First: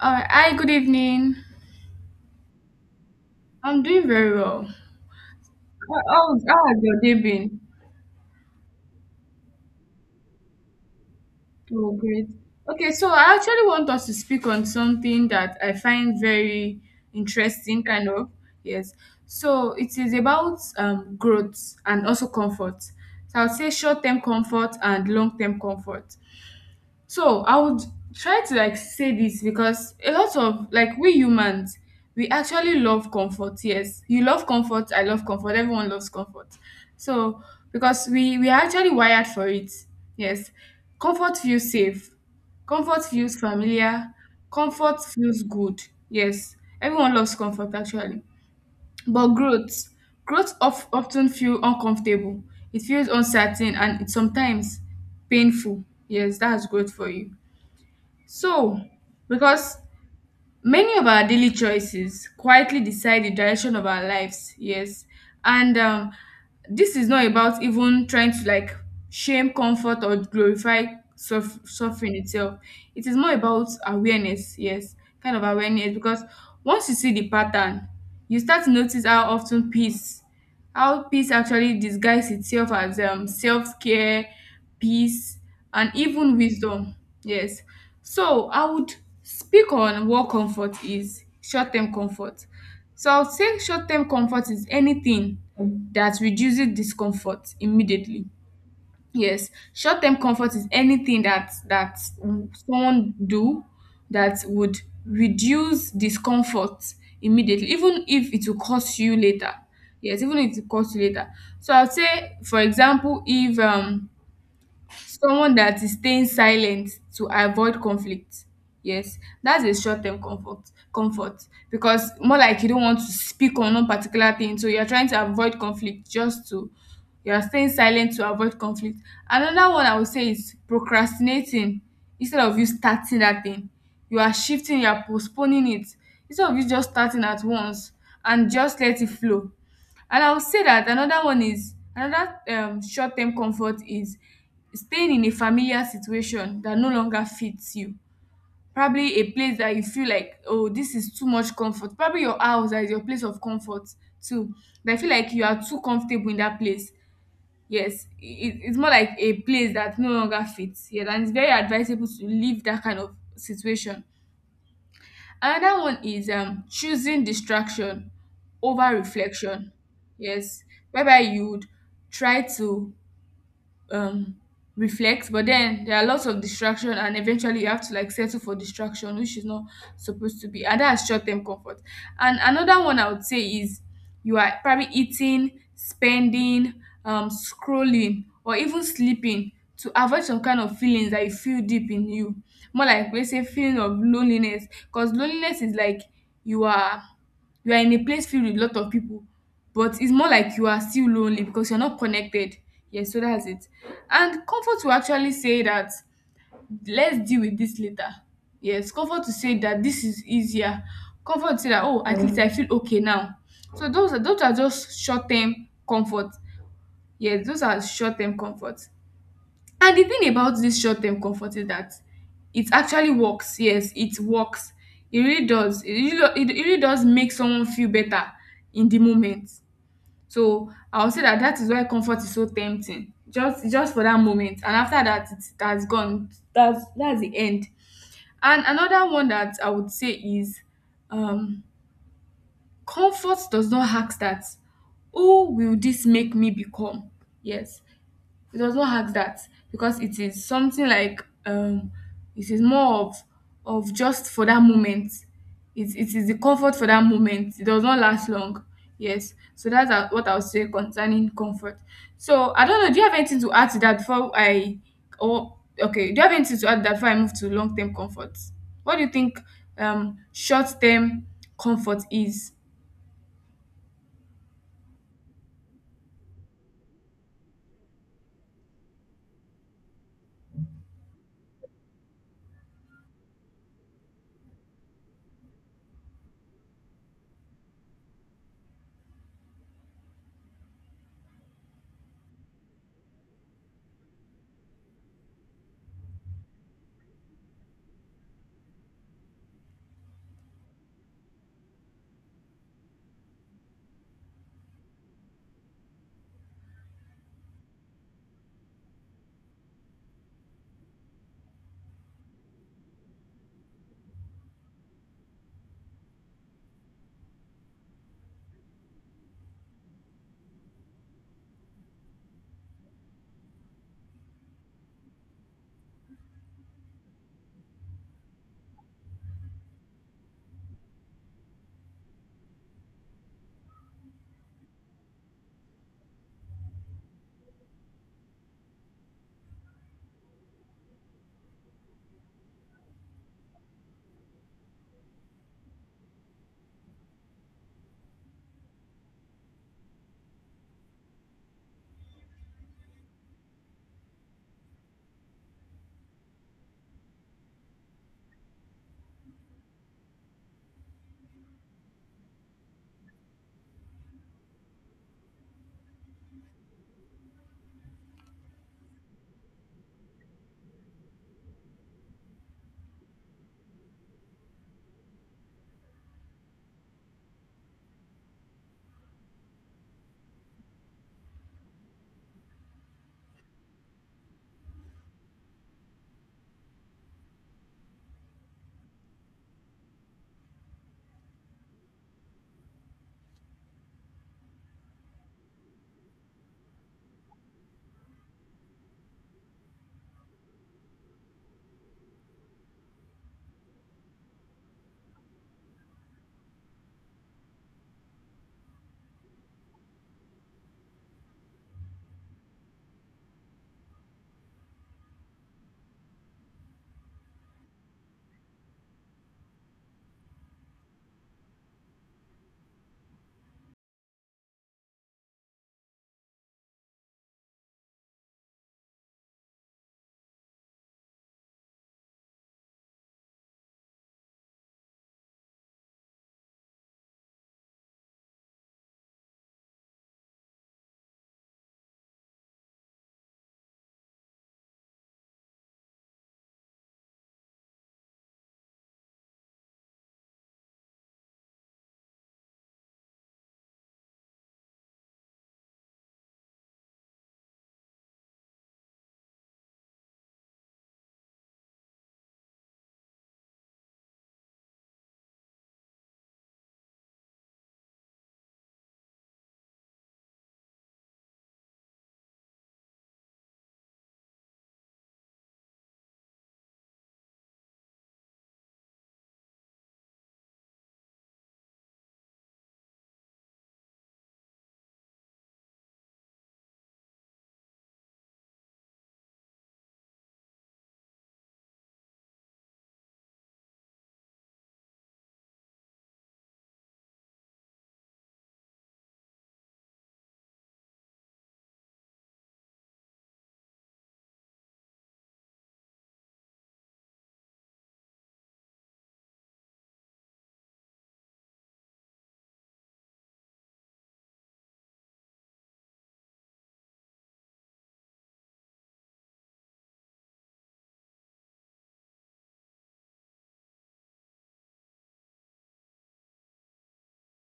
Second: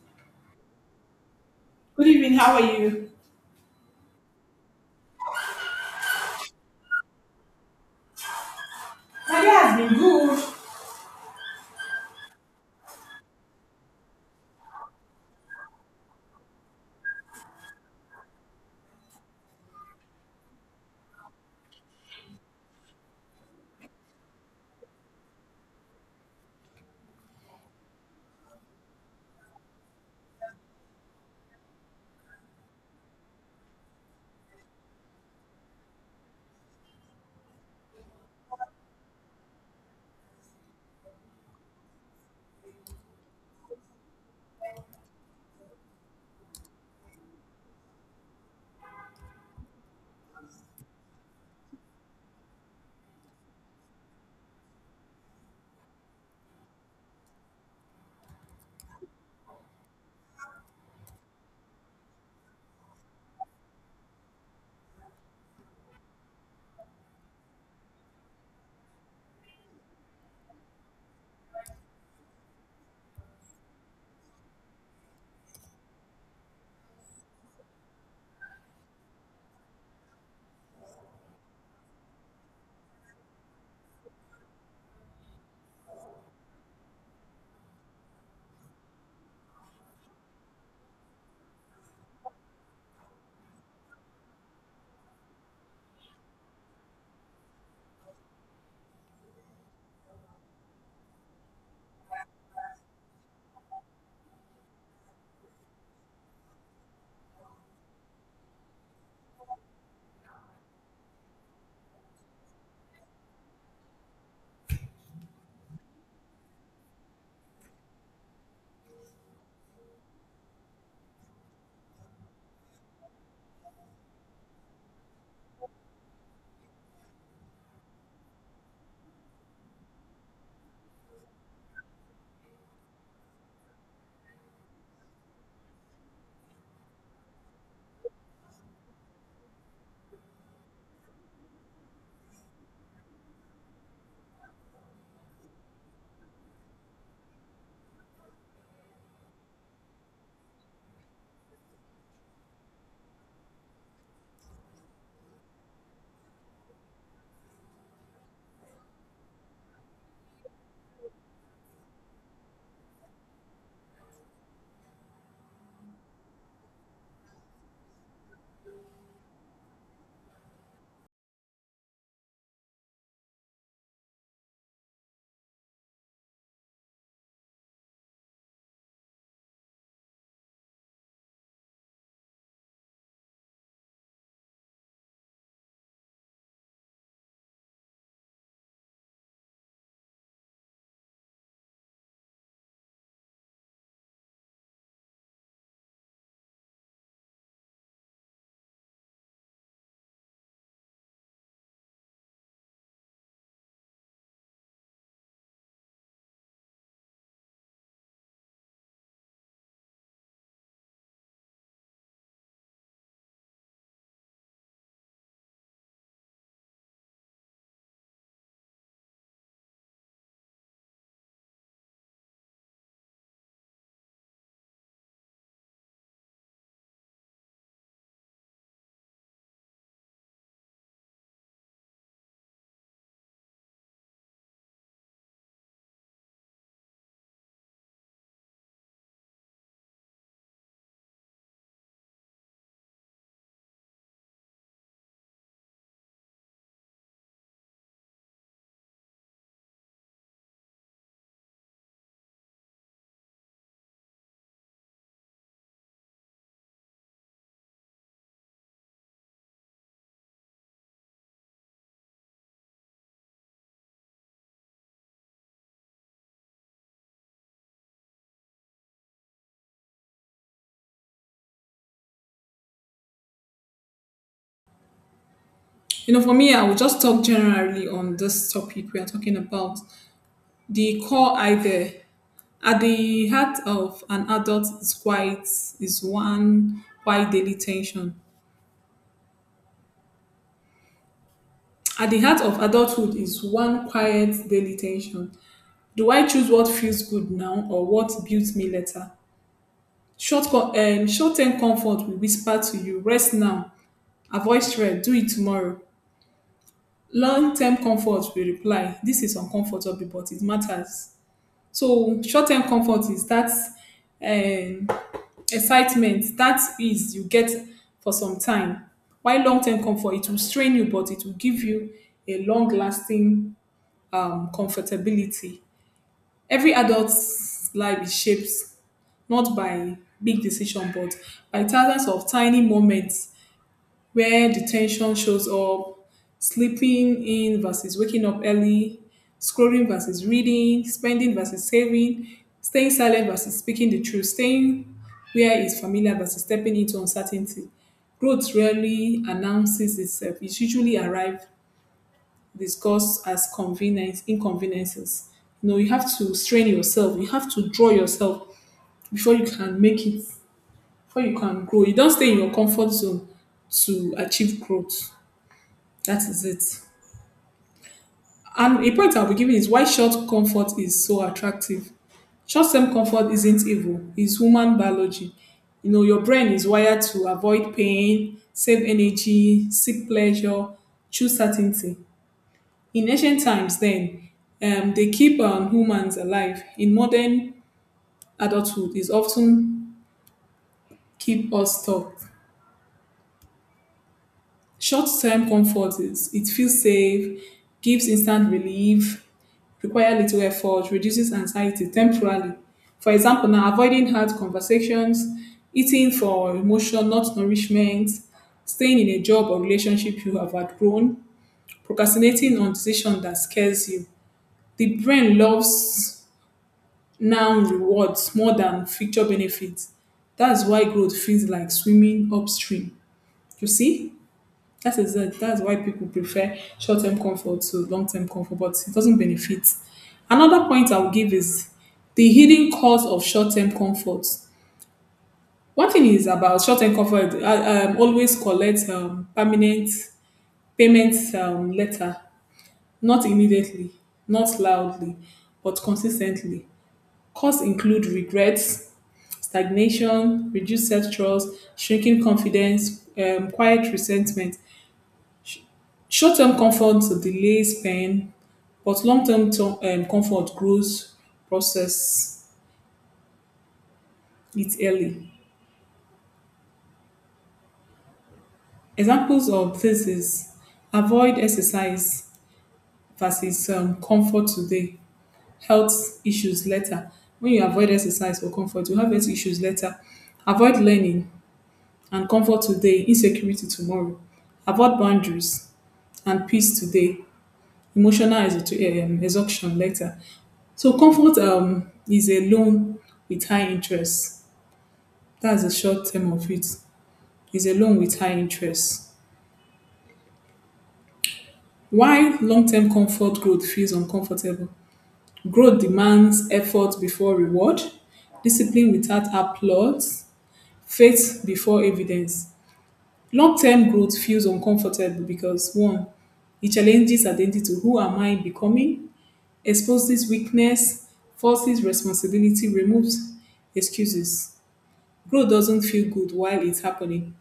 All right. Hi, good evening. Good evening. How are you? I'm doing very well. How has your day been? My day has been good. Oh, great. Okay, so I actually want us to speak on something that I find very interesting, kind of. Yes. So it is about growth and also comfort. So I would say short term comfort and long term comfort. So I would try to like say this because a lot of like we humans, we actually love comfort. Yes, you love comfort. I love comfort. Everyone loves comfort. So because we are actually wired for it. Yes, comfort feels safe. Comfort feels familiar. Comfort feels good. Yes, everyone loves comfort actually. But growth often feel uncomfortable. It feels uncertain and it's sometimes painful. Yes, that's growth for you. So, because many of our daily choices quietly decide the direction of our lives, yes. And this is not about even trying to like shame comfort or glorify suffering itself. It is more about awareness, yes, kind of awareness. Because once you see the pattern, you start to notice how peace actually disguises itself as self-care, peace, and even wisdom. Yes, so I would speak on what comfort is, short-term comfort. So I would say short-term comfort is anything that reduces discomfort immediately. Yes, short-term comfort is anything that someone do that would reduce discomfort immediately, even if it will cost you later. Yes, even if it costs you later. So I'll say, for example, if someone that is staying silent to avoid conflict. Yes, that's a short term comfort because more like you don't want to speak on one particular thing, so you're trying to avoid conflict just to, you're staying silent to avoid conflict. Another one I would say is procrastinating. Instead of you starting that thing, you are shifting, you are postponing it. Instead of you just starting at once and just let it flow. And I would say that another one is another short term comfort is staying in a familiar situation that no longer fits you. Probably a place that you feel like, oh, this is too much comfort. Probably your house that is your place of comfort too. But I feel like you are too comfortable in that place. Yes, it's more like a place that no longer fits. Yes, and it's very advisable to leave that kind of situation. Another one is choosing distraction over reflection. Yes, whereby you would try to um reflect, but then there are lots of distraction and eventually you have to like settle for distraction, which is not supposed to be, and that's short-term comfort. And another one I would say is you are probably eating, spending, scrolling, or even sleeping to avoid some kind of feelings that you feel deep in you, more like we say feeling of loneliness. Because loneliness is like you are you are in a place filled with a lot of people, but it's more like you are still lonely because you're not connected. Yes, so that's it. And comfort will actually say that let's deal with this later. Yes, comfort to say that this is easier. Comfort to say that, oh, at least I feel okay now. So those are just short term comfort. Yes, those are short term comfort. And the thing about this short term comfort is that it actually works. Yes, it works. It really does. It really does make someone feel better in the moment. So I would say that that is why comfort is so tempting. Just for that moment, and after that, it has gone. That's the end. And another one that I would say is, um, comfort does not ask that, who will this make me become? Yes, it does not hack that because it is something like, it is more of just for that moment. It is the comfort for that moment. It does not last long. Yes. So that's what I'll say concerning comfort. So I don't know. Do you have anything to add to that before I, or okay, do you have anything to add to that before I move to long term comfort? What do you think short term comfort is? You know, for me, I will just talk generally on this topic we are talking about. The core idea at the heart of an adult is quite is one quiet daily tension. At the heart of adulthood is one quiet daily tension. Do I choose what feels good now or what builds me later? Short-term comfort will whisper to you, rest now, avoid stress, do it tomorrow. Long-term comfort, we reply, this is uncomfortable, but it matters. So short-term comfort is that um, excitement, that ease you get for some time. While long-term comfort, it will strain you, but it will give you a long-lasting comfortability. Every adult's life is shaped not by big decision, but by thousands of tiny moments where the tension shows up: sleeping in versus waking up early, scrolling versus reading, spending versus saving, staying silent versus speaking the truth, staying where is familiar versus stepping into uncertainty. Growth rarely announces itself. It usually arrives discussed as convenience inconveniences. You know, you have to strain yourself, you have to draw yourself before you can make it, before you can grow. You don't stay in your comfort zone to achieve growth. That is it. And a point I'll be giving is why short comfort is so attractive. Short term comfort isn't evil, it's human biology. You know, your brain is wired to avoid pain, save energy, seek pleasure, choose certainty. In ancient times, then, they keep humans alive. In modern adulthood, is often keep us stuck. Short-term comfort is it feels safe, gives instant relief, require little effort, reduces anxiety temporarily. For example, now avoiding hard conversations, eating for emotion, not nourishment, staying in a job or relationship you have outgrown, procrastinating on decision that scares you. The brain loves now rewards more than future benefits. That's why growth feels like swimming upstream. You see? That's it. That's why people prefer short-term comfort to long-term comfort, but it doesn't benefit. Another point I will give is the hidden cost of short-term comfort. One thing is about short-term comfort. I always collect permanent payment letter, not immediately, not loudly, but consistently. Costs include regrets, stagnation, reduced self-trust, shrinking confidence, quiet resentment. Short-term comfort delays pain, but comfort grows process it early. Examples of this is avoid exercise versus comfort today, health issues later. When you avoid exercise or comfort, you have health issues later. Avoid learning and comfort today, insecurity tomorrow. Avoid boundaries and peace today, emotional exhaustion later. So comfort is a loan with high interest. That's the short term of it. Is a loan with high interest. Why long-term comfort growth feels uncomfortable, growth demands effort before reward, discipline without applause, faith before evidence. Long-term growth feels uncomfortable because one, it challenges identity. Who am I becoming? Exposes weakness, forces responsibility, removes excuses. Growth doesn't feel good while it's happening.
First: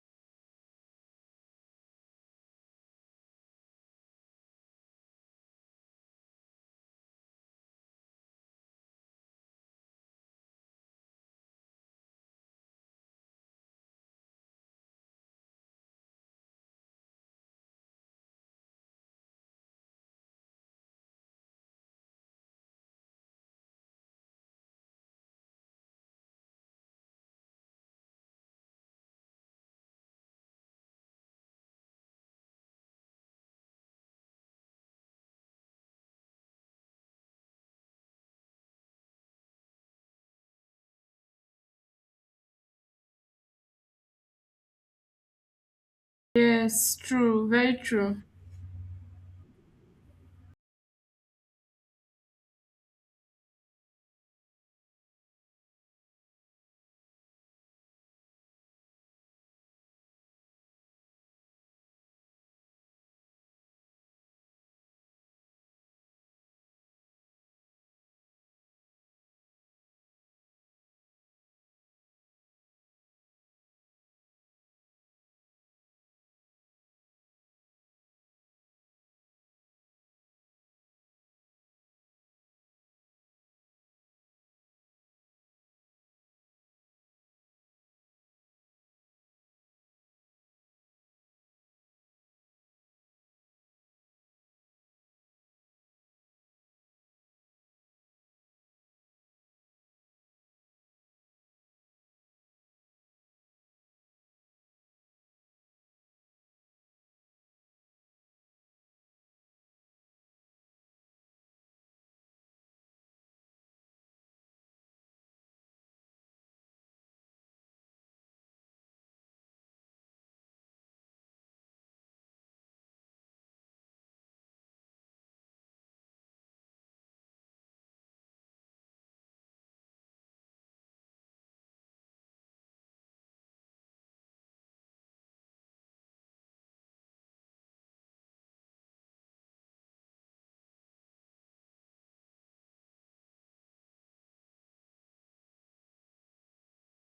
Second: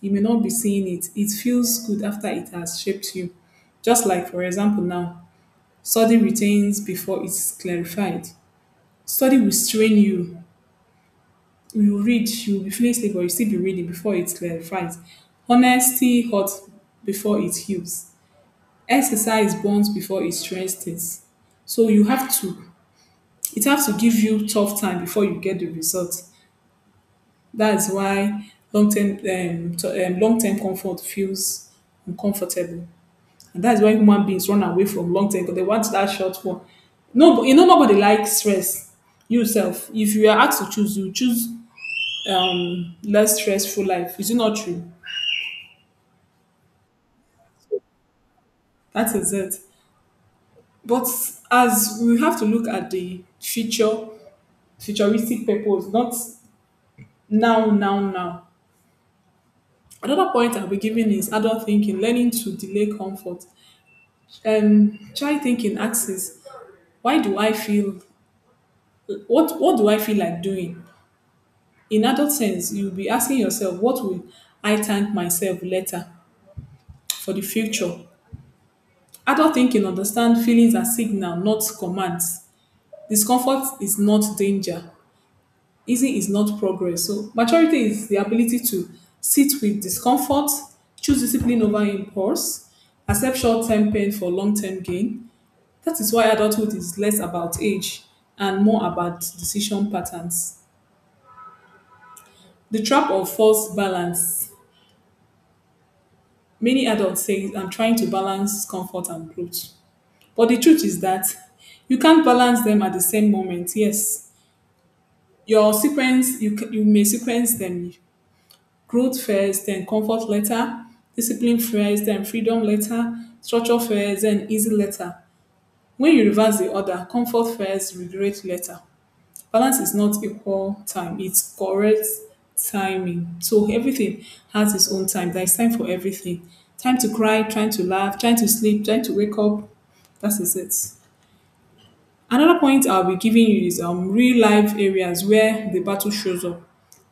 You may not be seeing it, it feels good after it has shaped you. Just like, for example, now, study retains before it's clarified. Study will strain you. You will read, you will be feeling sleep, but you still be reading before it clarifies. Honesty hurts before it heals. Exercise burns before it strengthens. So you have to, it has to give you tough time before you get the result. That's why long term comfort feels uncomfortable. And that's why human beings run away from long term because they want that short one. No, but you know nobody likes stress. You if you are asked to choose, you choose less stressful life. Is it not true? Yes, true, very true. That is it. But as we have to look at the future, futuristic purpose, not now, now, now. Another point I'll be giving is adult thinking, learning to delay comfort. Try thinking axis. Why do I feel what do I feel like doing? In adult sense, you'll be asking yourself, what will I thank myself later for the future? Adult thinking understand feelings as signal, not commands. Discomfort is not danger. Easy is not progress. So maturity is the ability to sit with discomfort, choose discipline over impulse, accept short-term pain for long-term gain. That is why adulthood is less about age and more about decision patterns. The trap of false balance. Many adults say I'm trying to balance comfort and growth. But the truth is that you can't balance them at the same moment. Yes, your sequence, you may sequence them growth first, then comfort later, discipline first, then freedom later, structure first, then easy later. When you reverse the order, comfort first, regret later. Balance is not equal time, it's correct timing. So everything has its own time. There's time for everything: time to cry, time to laugh, time to sleep, time to wake up. That is it. Another point I'll be giving you is real life areas where the battle shows up.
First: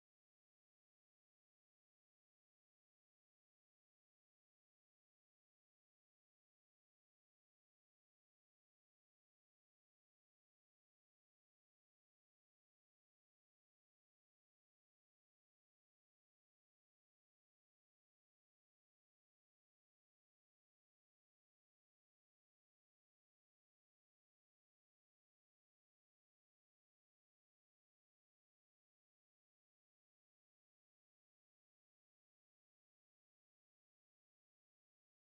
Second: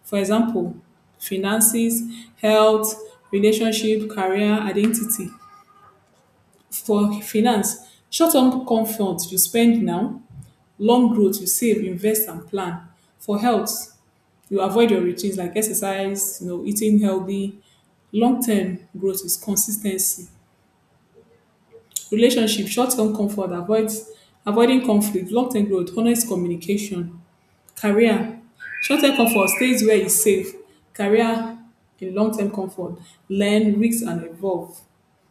For example, finances, health, relationship, career, identity. For finance, short-term comfort, you spend now. Long growth, you save, invest and plan. For health, you avoid your routines like exercise, you know, eating healthy. Long term growth is consistency. Relationship, short term comfort, avoiding conflict. Long term growth, honest communication. Career, short term comfort stays where it's safe. Career in long term comfort, learn, risk and evolve.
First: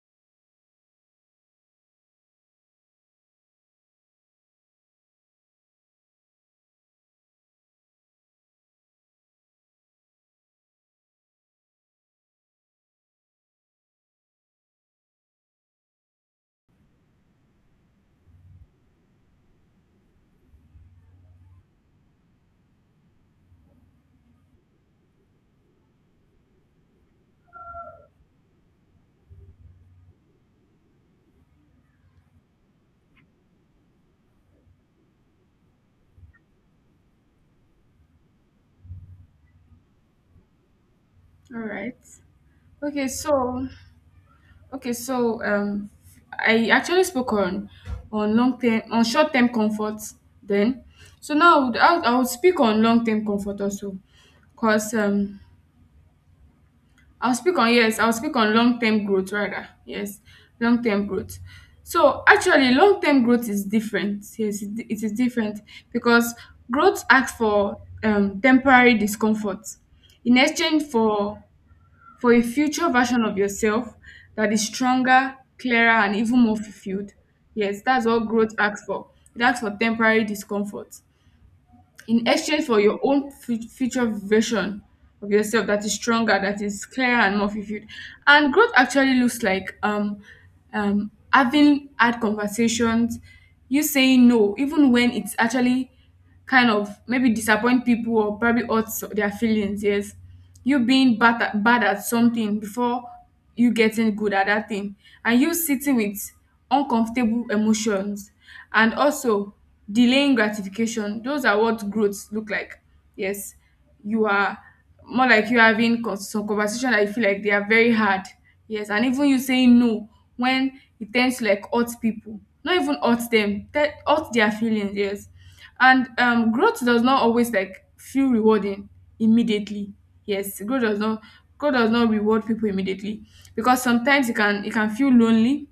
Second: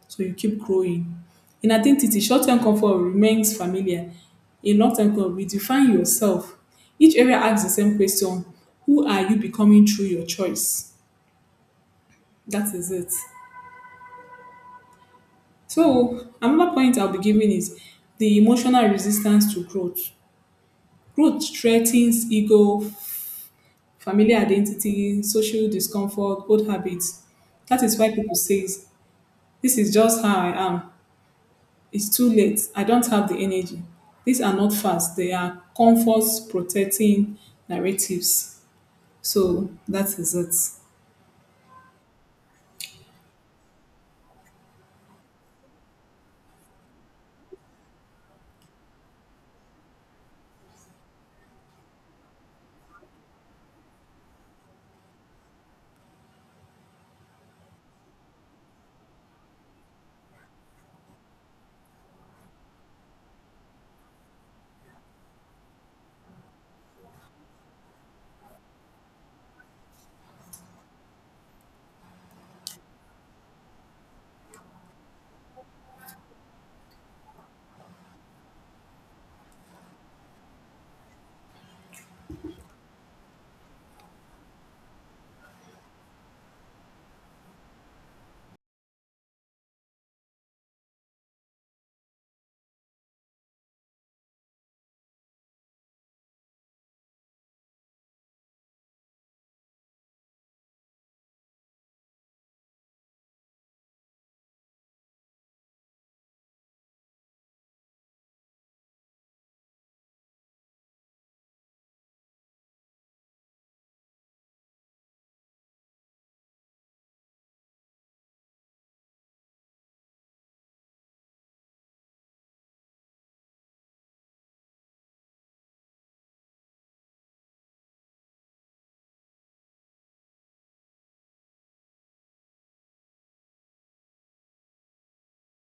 So you keep growing. In identity, short term comfort remains familiar. In long term comfort, redefine yourself. Each area asks the same question: who are you becoming through your choice? That is it. So another point I'll be giving is the emotional resistance to growth. Growth threatens ego, family identity, social discomfort, old habits. That is why people say, this is just how I am. It's too late. I don't have the energy. These are not facts. They are comfort protecting narratives. So that is it. All right. Okay, so Okay, so I actually spoke on long term on short term comfort then. So now I would speak on long term comfort also, cause I'll speak on, yes, I'll speak on long term growth rather, yes, long term growth. So actually long term growth is different, yes, it is different because growth asks for temporary discomfort in exchange for a future version of yourself that is stronger, clearer, and even more fulfilled. Yes, that's what growth asks for. It asks for temporary discomfort in exchange for your own future version of yourself that is stronger, that is clearer, and more fulfilled. And growth actually looks like having hard conversations, you saying no, even when it's actually kind of maybe disappoint people or probably hurts their feelings. Yes, you being bad at something before you getting good at that thing, and you sitting with uncomfortable emotions, and also delaying gratification. Those are what growth look like. Yes, you are more like you having some conversation that you feel like they are very hard, yes, and even you saying no when it tends to like hurt people, not even hurt them, that hurt their feelings, yes. And growth does not always like feel rewarding immediately. Yes, growth does not reward people immediately because sometimes it can feel lonely.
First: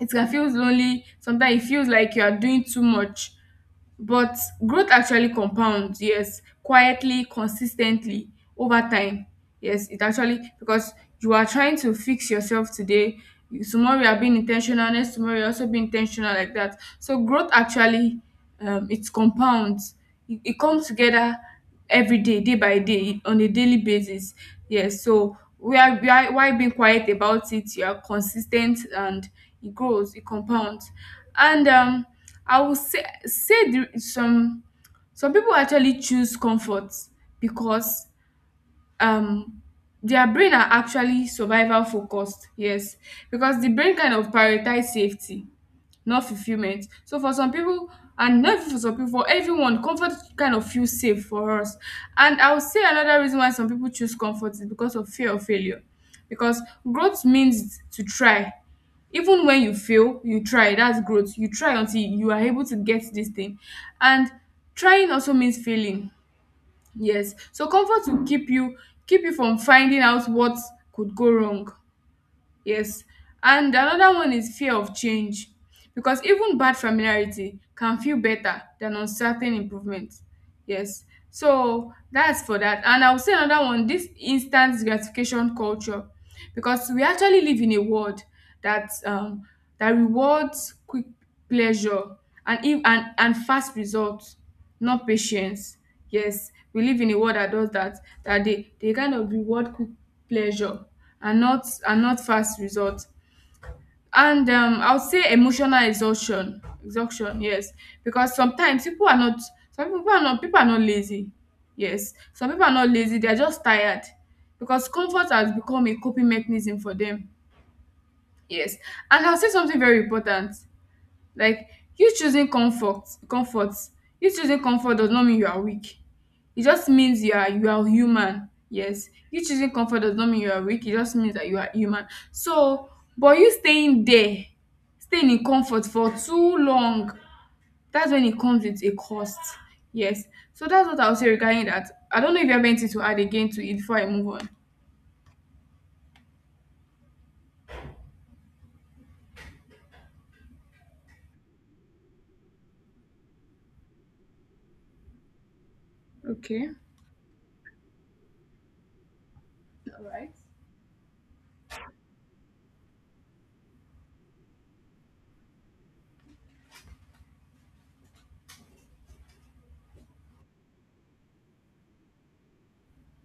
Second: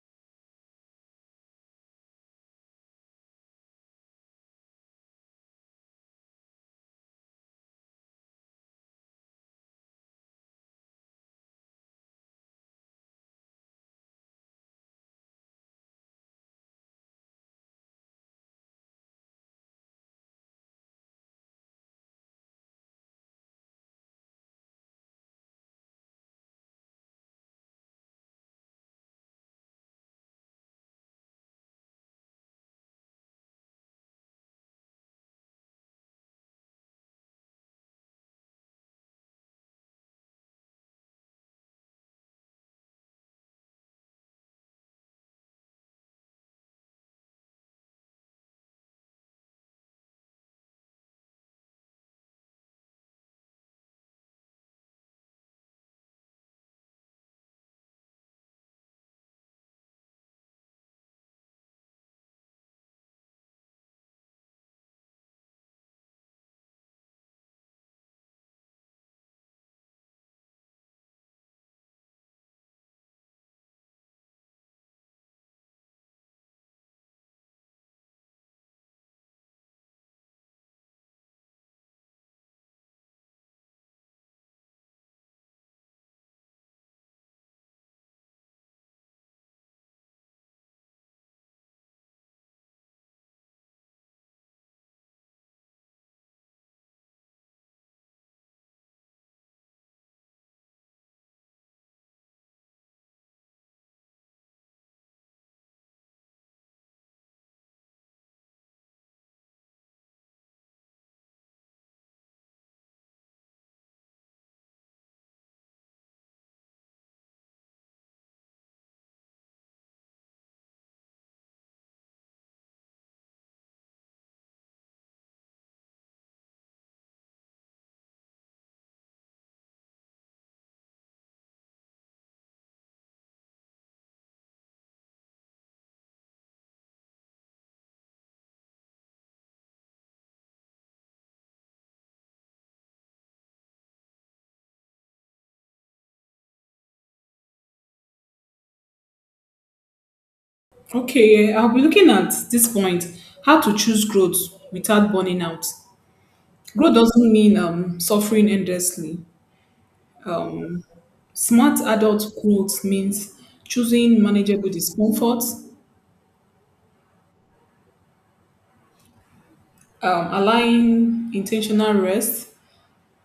It can feel lonely. Sometimes it feels like you are doing too much, but growth actually compounds, yes, quietly, consistently, over time. Yes, it actually, because you are trying to fix yourself today, tomorrow you are being intentional, next tomorrow you also being intentional, like that. So growth actually, it compounds, it comes together every day, day by day, on a daily basis. Yes, so we are while being quiet about it, you are consistent and it grows, it compounds. And I will say the, some people actually choose comfort because um their brain are actually survival focused. Yes, because the brain kind of prioritize safety, not fulfillment. So for some people, and not even for some people, for everyone, comfort kind of feels safe for us. And I would say another reason why some people choose comfort is because of fear of failure. Because growth means to try. Even when you fail, you try. That's growth. You try until you are able to get this thing. And trying also means failing. Yes. So comfort will keep you from finding out what could go wrong. Yes. And another one is fear of change. Because even bad familiarity can feel better than uncertain improvement. Yes. So that's for that. And I will say another one, this instant gratification culture. Because we actually live in a world that um, that rewards quick pleasure and, if, and fast results, not patience. Yes, we live in a world that does that, that they kind of reward quick pleasure and not fast results. And I would say emotional exhaustion, yes, because sometimes people are not some people are not, people are not lazy, yes, some people are not lazy. They are just tired because comfort has become a coping mechanism for them, yes. And I'll say something very important. Like you choosing comfort comfort you choosing comfort does not mean you are weak. It just means you are human. Yes. You choosing comfort does not mean you are weak. It just means that you are human. So but you staying there, staying in comfort for too long, that's when it comes with a cost. Yes. So that's what I'll say regarding that. I don't know if you have anything to add again to it before I move on. Okay, I'll be looking at this point how to choose growth without burning out. Okay. Growth doesn't mean suffering endlessly. All right. Um, Smart adult growth means choosing manageable discomfort, allowing intentional rest,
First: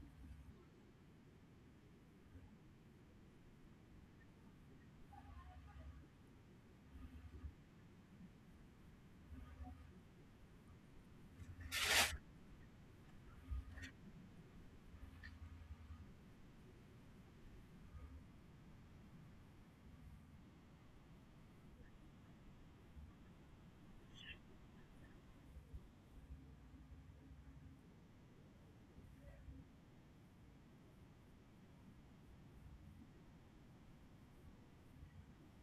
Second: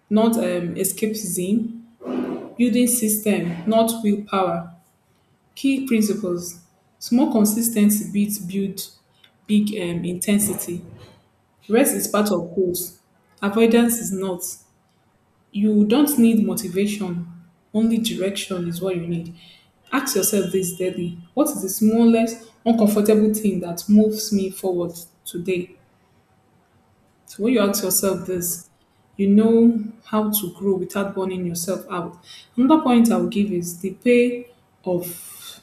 not escapism, building system, not willpower. Key principles: small consistency beats build big intensity. Rest is part of growth, avoidance is not. You don't need motivation, only direction is what you need. Ask yourself this daily: what is the smallest uncomfortable thing that moves me forward today? So, when you ask yourself this, you know how to grow without burning yourself out. Another point I'll give is the pay of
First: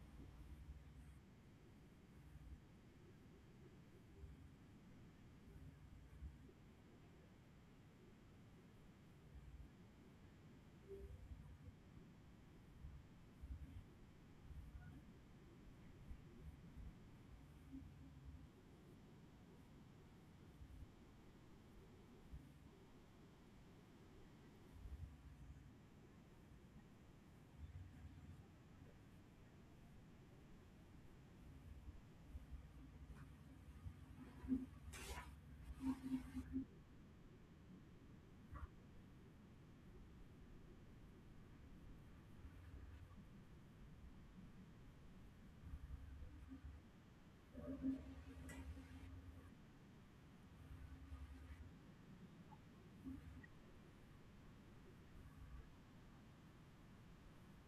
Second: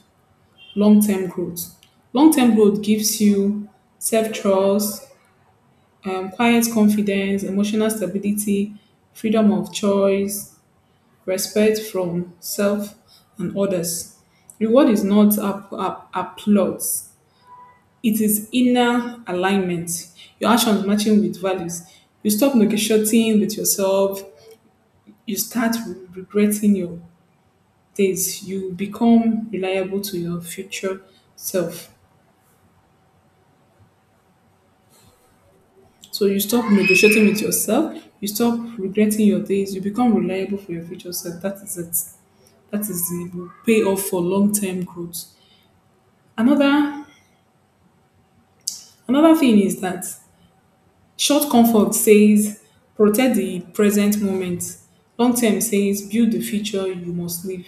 long term growth. Long term growth gives you self trust, quiet confidence, emotional stability, freedom of choice, respect from self and others. Reward is not applause, it is inner alignment. Your actions matching with values. You stop negotiating with yourself, you start regretting your days, you become reliable to your future self. So you stop negotiating with yourself, you stop regretting your days, you become reliable for your future self. That is it. That is the payoff for long term growth. Another Another thing is that short comfort says protect the present moment. Long term says build the future you must live.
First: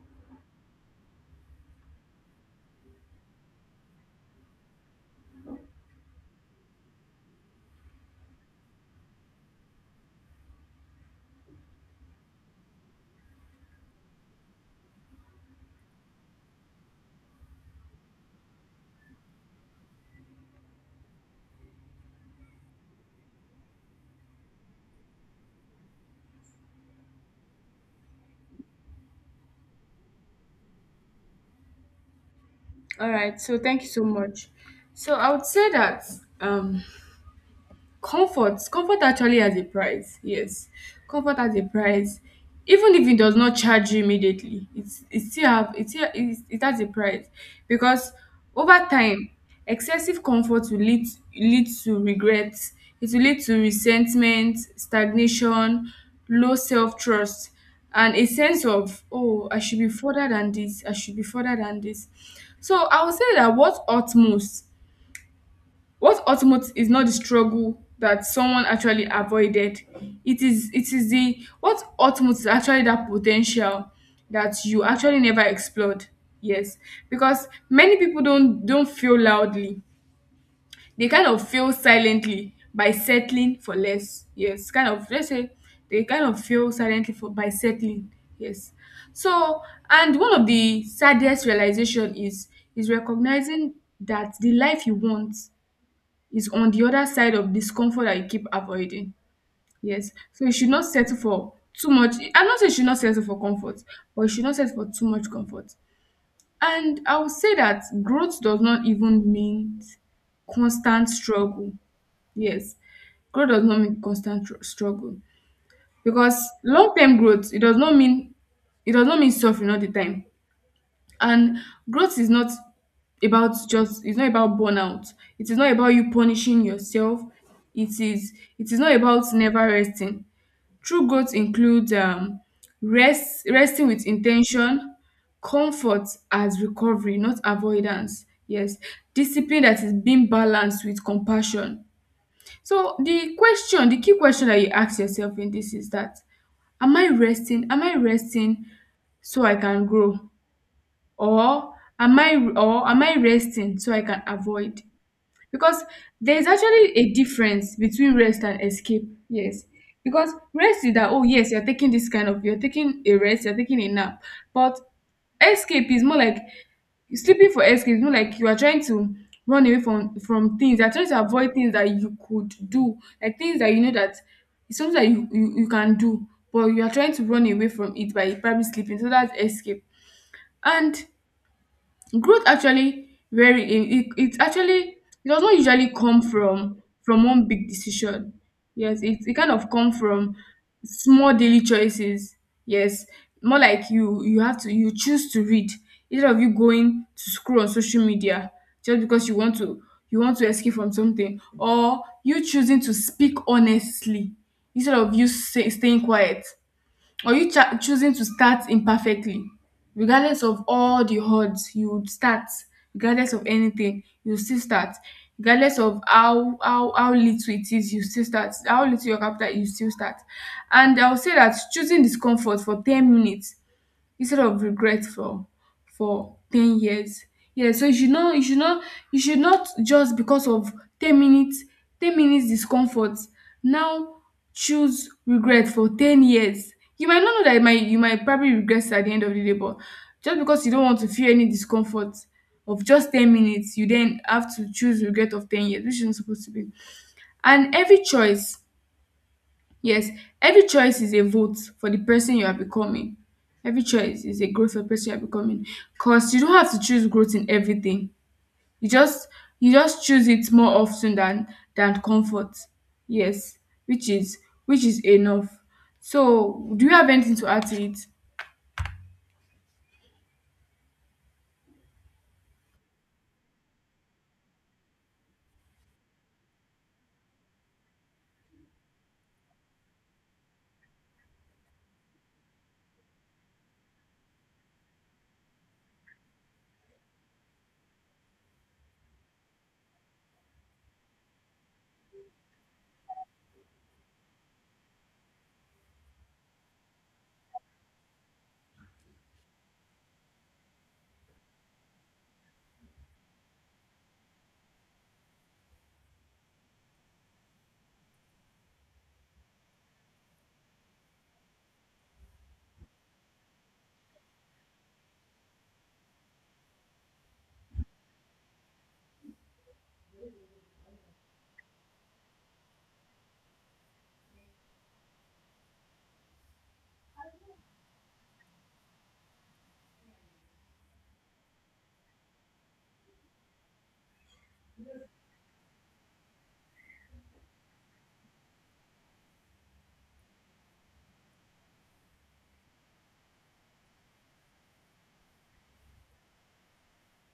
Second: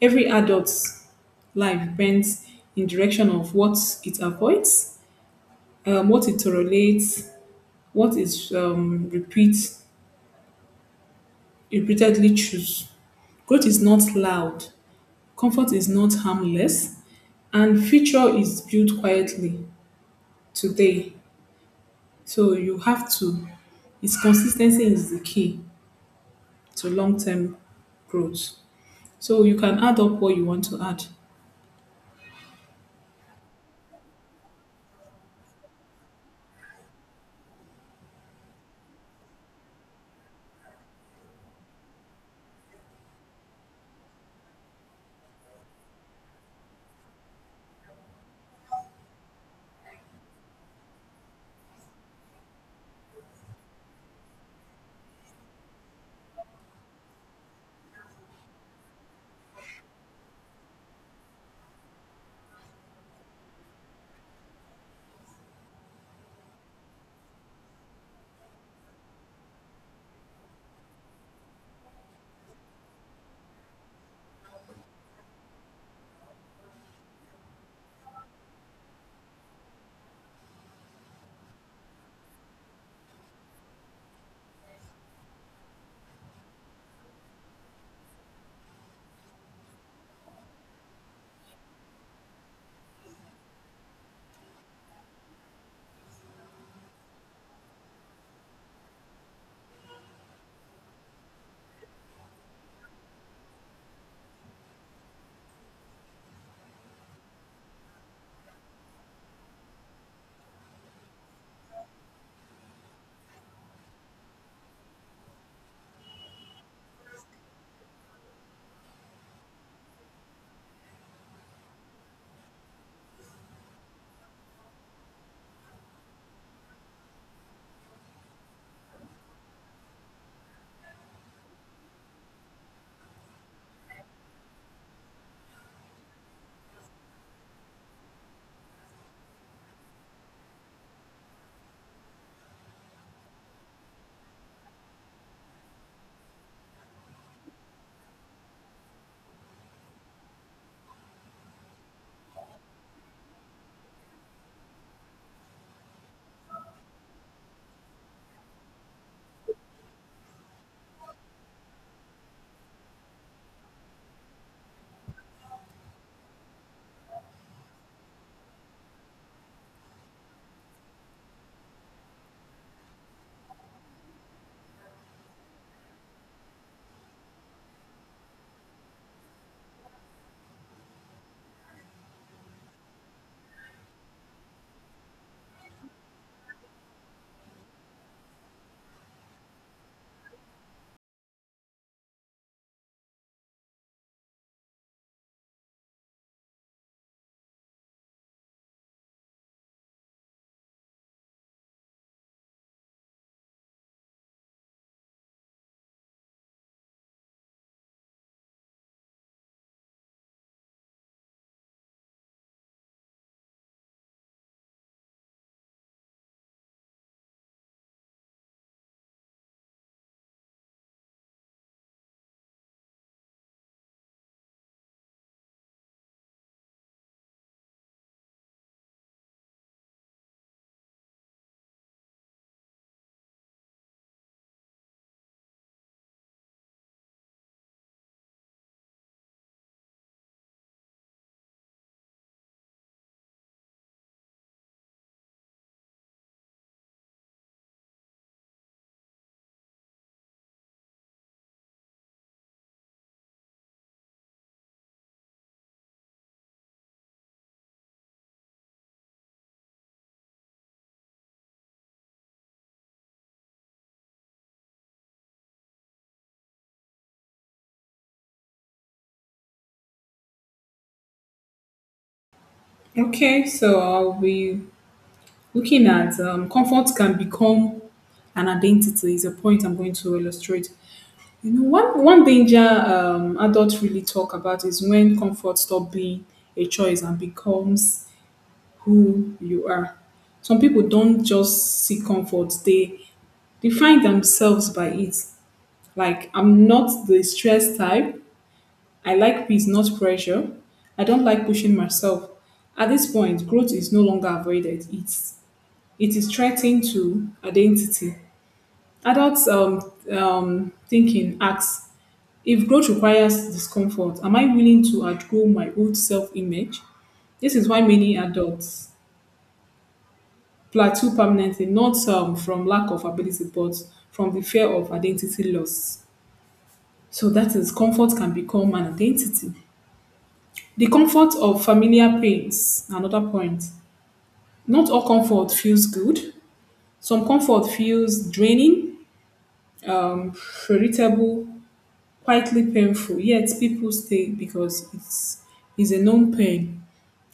Every adult's life bends in direction of what it avoids, what it tolerates, what it repeatedly choose. Growth is not loud, comfort is not harmless, and future is built quietly today. So you have to. Its consistency is the key to long-term growth. So you can add up what you want to add. All right. So thank you so much. So I would say that um comfort, comfort actually has a price. Yes, comfort has a price. Even if it does not charge you immediately, it's it still have it still it, it has a price because over time, excessive comfort will lead to regret. It will lead to resentment, stagnation, low self trust, and a sense of, oh, I should be further than this. I should be further than this. So I would say that what hurt most, what ultimate is not the struggle that someone actually avoided. It is the What ultimate is actually that potential that you actually never explored. Yes. Because many people don't feel loudly. They kind of feel silently by settling for less. Yes. Kind of, let's say they kind of feel silently for by settling. Yes. So and one of the saddest realization is recognizing that the life you want is on the other side of discomfort that you keep avoiding. Yes. So you should not settle for too much. I'm not saying you should not settle for comfort, but you should not settle for too much comfort. And I would say that growth does not even mean constant struggle. Yes. Growth does not mean constant struggle. Because long term growth, it does not mean it does not mean suffering all the time, and growth is not about just it's not about burnout. It is not about you punishing yourself. It is it is not about never resting. True growth includes resting with intention, comfort as recovery, not avoidance. Yes, discipline that is being balanced with compassion. So the question, the key question that you ask yourself in this is that am I resting? Am I resting so I can grow? Or am I resting so I can avoid? Because there is actually a difference between rest and escape. Yes. Because rest is that, oh yes, you're taking this kind of, you're taking a rest, you're taking a nap. But escape is more like sleeping for escape is more like you are trying to run away from things. You're trying to avoid things that you could do, like things that you know that it's something that you can do, but you are trying to run away from it by probably sleeping. So that's escape. And growth actually very it actually, it does not usually come from one big decision. Yes, it kind of come from small daily choices. Yes, more like you have to, you choose to read instead of you going to scroll on social media just because you want to, you want to escape from something, or you choosing to speak honestly instead of you, say, staying quiet, or you choosing to start imperfectly, regardless of all the odds you would start, regardless of anything you still start, regardless of how little it is you still start, how little your capital you still start. And I would say that choosing discomfort for 10 minutes instead of regret for 10 years. Yeah, so you should not, just because of 10 minutes, 10 minutes discomfort now, choose regret for 10 years. You might not know that, it might, you might probably regret it at the end of the day, but just because you don't want to feel any discomfort of just 10 minutes, you then have to choose regret of 10 years, which isn't supposed to be. And every choice, yes, every choice is a vote for the person you are becoming. Every choice is a growth for the person you are becoming. 'Cause you don't have to choose growth in everything. You just, you just choose it more often than comfort. Yes, which is, which is enough. So, do you have anything to add to it? Okay, so I'll be looking at comfort can become an identity is a point I'm going to illustrate. You know, one danger adults really talk about is when comfort stop being a choice and becomes who you are. Some people don't just seek comfort; they define themselves by it. Like I'm not the stress type. I like peace, not pressure. I don't like pushing myself. At this point, growth is no longer avoided. It is threatened to identity. Adults thinking asks if growth requires discomfort, am I willing to outgrow my old self-image? This is why many adults plateau permanently, not from lack of ability, but from the fear of identity loss. So that is comfort can become an identity. The comfort of familiar pains, another point. Not all comfort feels good. Some comfort feels draining, um, irritable, quietly painful. Yet people stay because it's is a known pain.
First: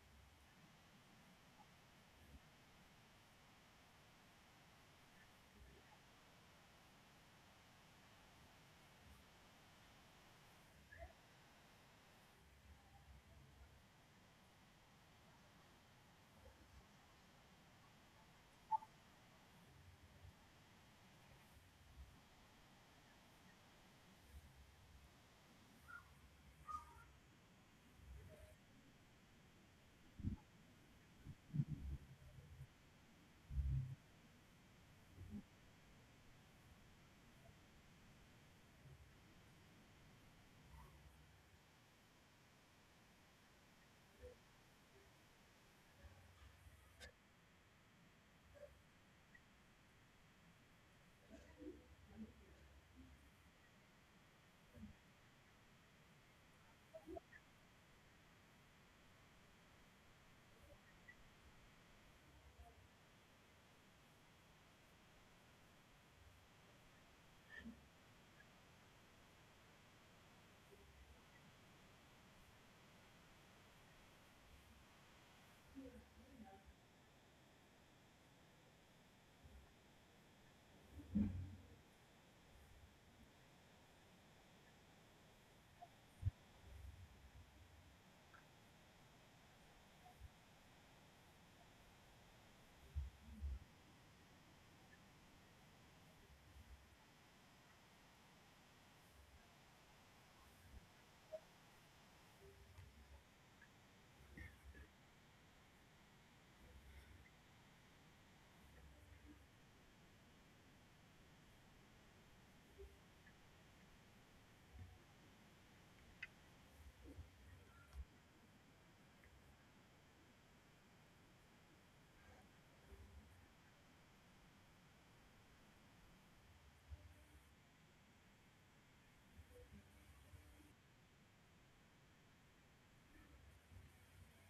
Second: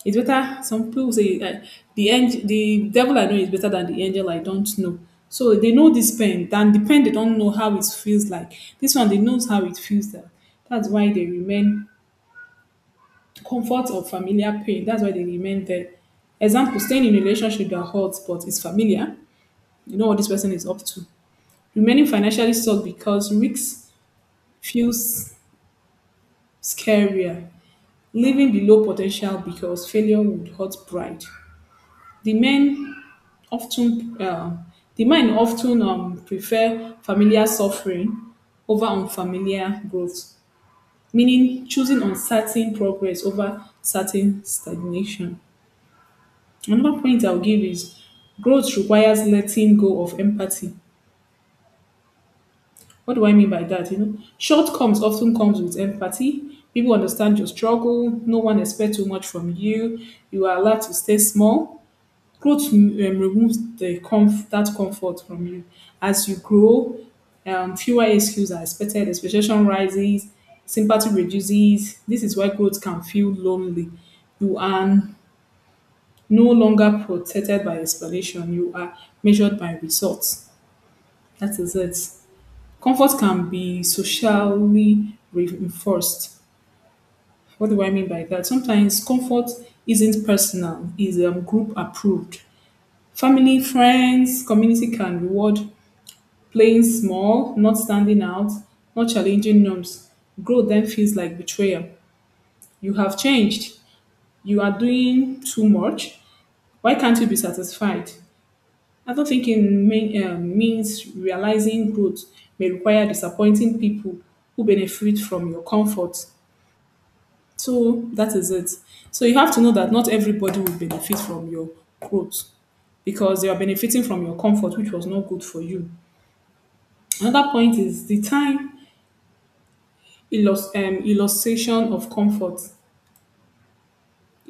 It's better. Some people say the angel, the devil I know is better than the angel I don't know. So they know this pain. Than the pain they don't know how it feels like. This one they knows how it feels. That's why they remain comfort of familiar pain. That's why they remain there. Example, staying in a relationship that hurts but is familiar. You know what this person is up to. Remaining financially stuck because risks feels scarier. Living below potential because failure would hurt pride. The men often, uh, the men often prefer familiar suffering over unfamiliar growth, meaning choosing uncertain progress over certain stagnation. Another point I'll give is growth requires letting go of empathy. What do I mean by that? You know, shortcomings often comes with empathy. People understand your struggle. No one expects too much from you. You are allowed to stay small. Growth removes that comfort from you. As you grow, fewer excuses are expected. Expectation rises. Sympathy reduces. This is why growth can feel lonely. You are no longer protected by explanation. You are measured by results. That is it. Comfort can be socially reinforced. What do I mean by that? Sometimes comfort isn't personal, is group approved. Family, friends, community can reward playing small, not standing out, not challenging norms. Growth then feels like betrayal. You have changed. You are doing too much. Why can't you be satisfied? Adult thinking means realizing growth may require disappointing people who benefit from your comfort. So that is it. So you have to know that not everybody will benefit from your growth because they are benefiting from your comfort, which was not good for you. Another point is the illustration of comfort.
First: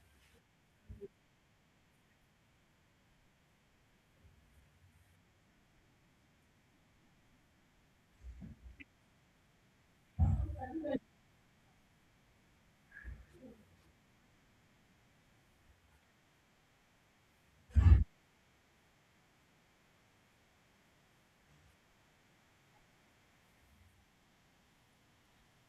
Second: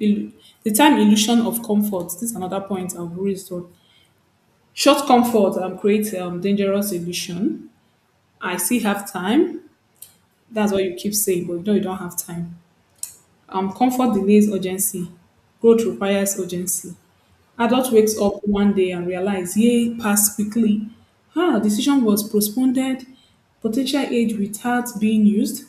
Ill- the time illusion of comfort. This is another point I've raised on. Short comfort creates dangerous illusion. I still have time. That's what you keep saying, but you know you don't have time. Comfort delays urgency. Growth requires urgency. Adult wakes up one day and realize, yay, passed quickly. Ah, decision was postponed. Potential age without being used.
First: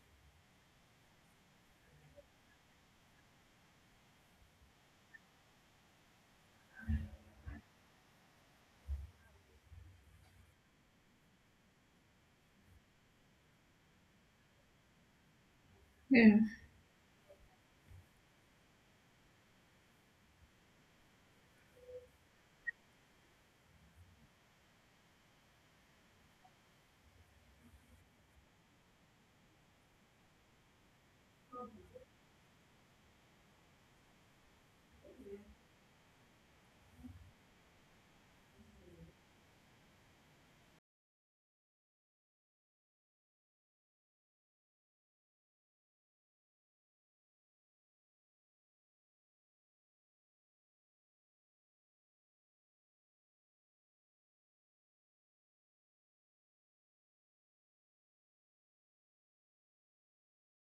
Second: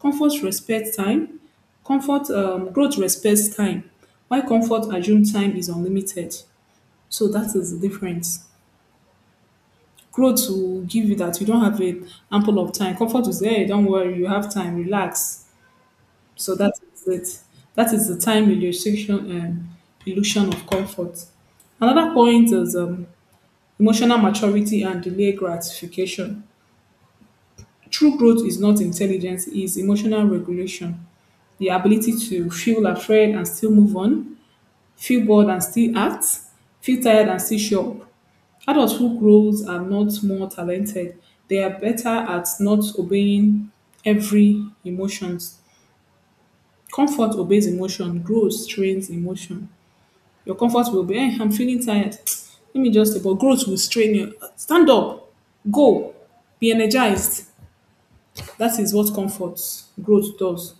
Comfort respects time. Comfort Growth respects time. Why comfort assume time is unlimited? So that is the difference. Growth will give you that you don't have a ample of time. Comfort will say, hey, don't worry, you have time, relax. Yeah, So that is it. That is the time illustration illusion of comfort. Another point is emotional maturity and delayed gratification. True growth is not intelligence, it is emotional regulation. The ability to feel afraid and still move on, feel bored and still act, feel tired and still show up. Adults who grows are not more talented. They are better at not obeying every emotions. Comfort obeys emotion, growth trains emotion. Your comfort will be, hey, I'm feeling tired. Let me just, but growth will strain you. Stand up, go, be energized. That is what comfort, growth does.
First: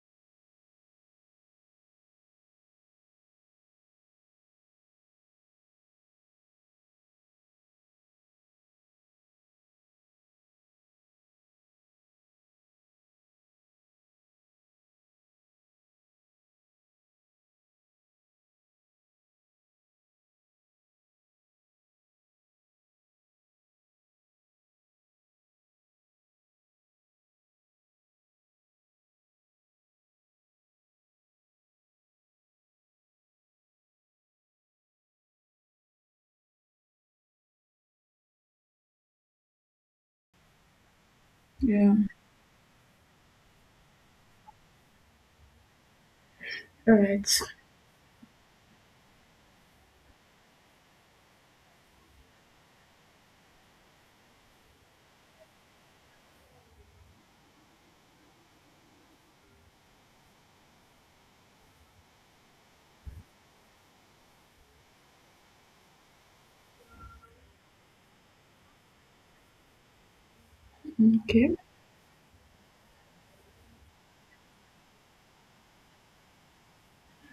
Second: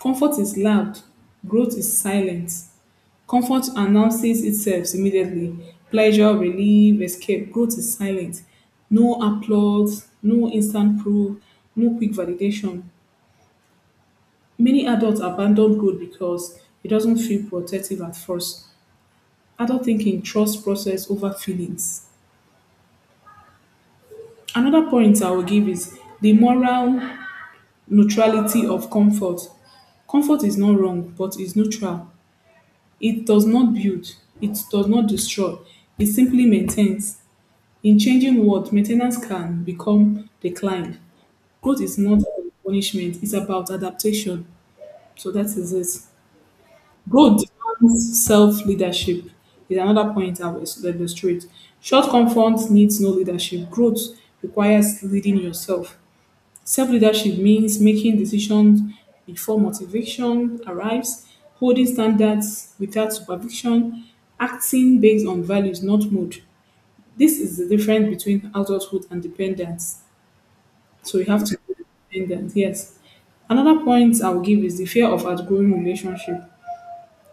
Comfort is loud, growth is silent. Comfort announces itself immediately. Pleasure, relief, escape. Growth is silent. No applause, no instant proof, no quick validation. Many adults abandon growth because it doesn't feel protective at first. Adult thinking trusts process over feelings. Another point I will give is the moral neutrality of comfort. Comfort is not wrong, but is neutral. It does not build, it does not destroy, it simply maintains. In changing world, maintenance can become decline. Growth yeah. is not about punishment, it's about adaptation. So that is it. All right. Growth demands self leadership, is another point I will illustrate. Short comfort needs no leadership. Growth requires leading yourself. Self leadership means making decisions before motivation arrives, holding standards without supervision, acting based on values, not mood. This is the difference between adulthood and dependence. So you have Okay. to be dependent, yes. Another point I'll give is the fear of outgrowing relationship.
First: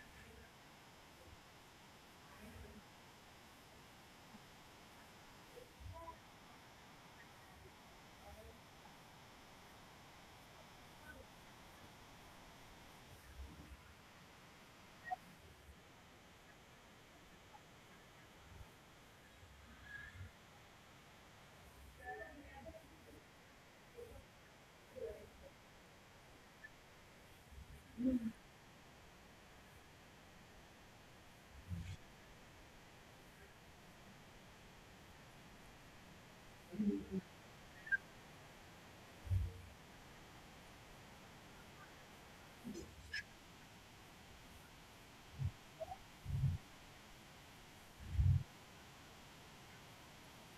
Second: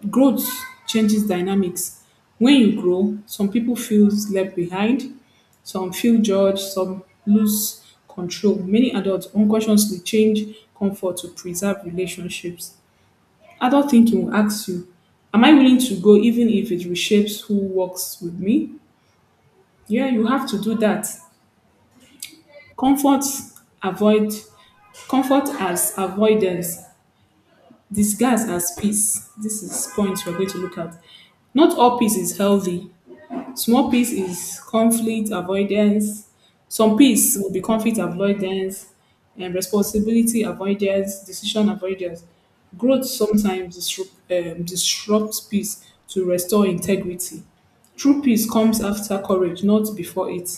Growth changes dynamics. When you grow, some people feel left behind, some feel judged, some lose control. Many adults unconsciously change comfort to preserve relationships. Adult thinking will ask you, am I willing to go even if it reshapes who works with me? Yeah, you have to do that. Comfort avoid Comfort as avoidance, disguise as peace. This is points we're going to look at. Not all peace is healthy. Small peace is conflict avoidance. Some peace will be conflict avoidance and responsibility avoidance, decision avoidance. Growth sometimes disrupts peace to restore integrity. True peace comes after courage, not before it.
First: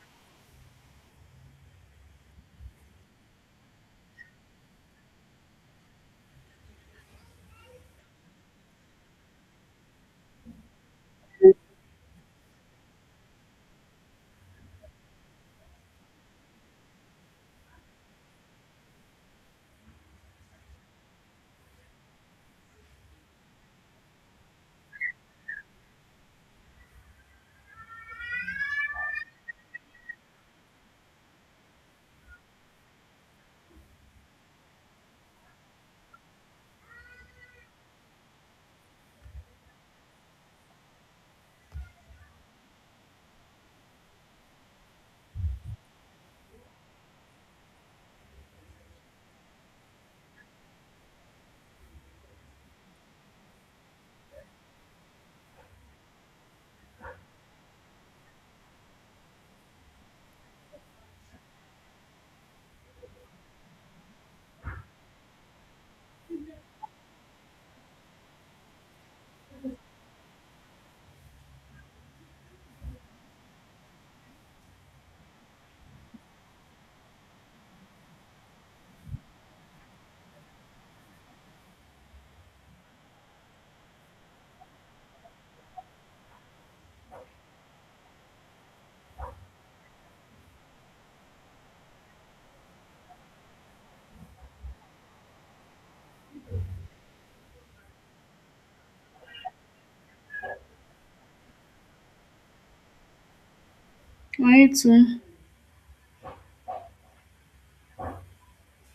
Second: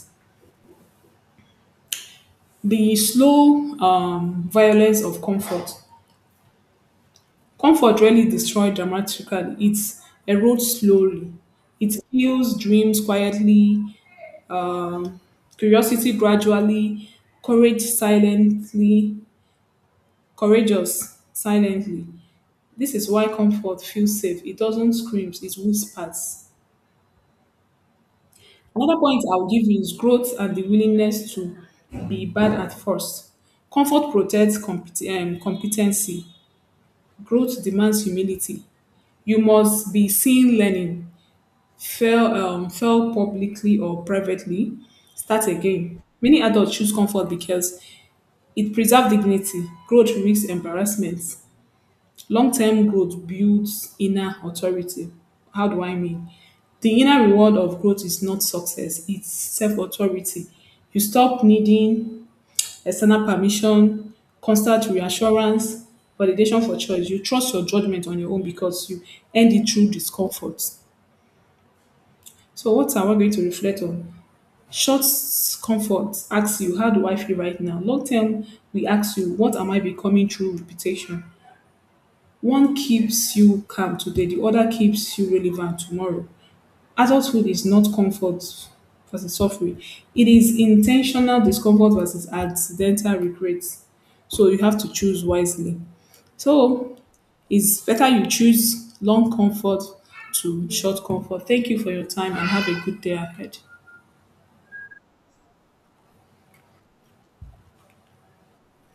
The slow violence of comfort. Comfort rarely destroys dramatically, it erodes slowly. It kills dreams quietly, curiosity gradually, courage silently, courageous silently. This is why comfort feels safe. It doesn't scream, it whispers. Another point I'll give you is growth and the willingness to be bad at first. Comfort protects competency. Growth demands humility. You must be seen learning, fail publicly or privately, start again. Many adults choose comfort because it preserves dignity, growth risks embarrassment. Long term growth builds inner authority. How do I mean? The inner reward of growth is not success, it's self authority. You stop needing external permission, constant reassurance, validation for choice. You trust your judgment on your own because you end it through discomfort. So, what am I going to reflect on? Short comfort asks you, how do I feel right now? Long term, we ask you, what am I becoming through reputation? One keeps you calm today, the other keeps you relevant tomorrow. Adulthood is not comfort versus suffering. It is intentional discomfort versus accidental regret. So you have to choose wisely. So it's better you choose long comfort to short comfort. Thank you for your time and have a good day ahead. I too.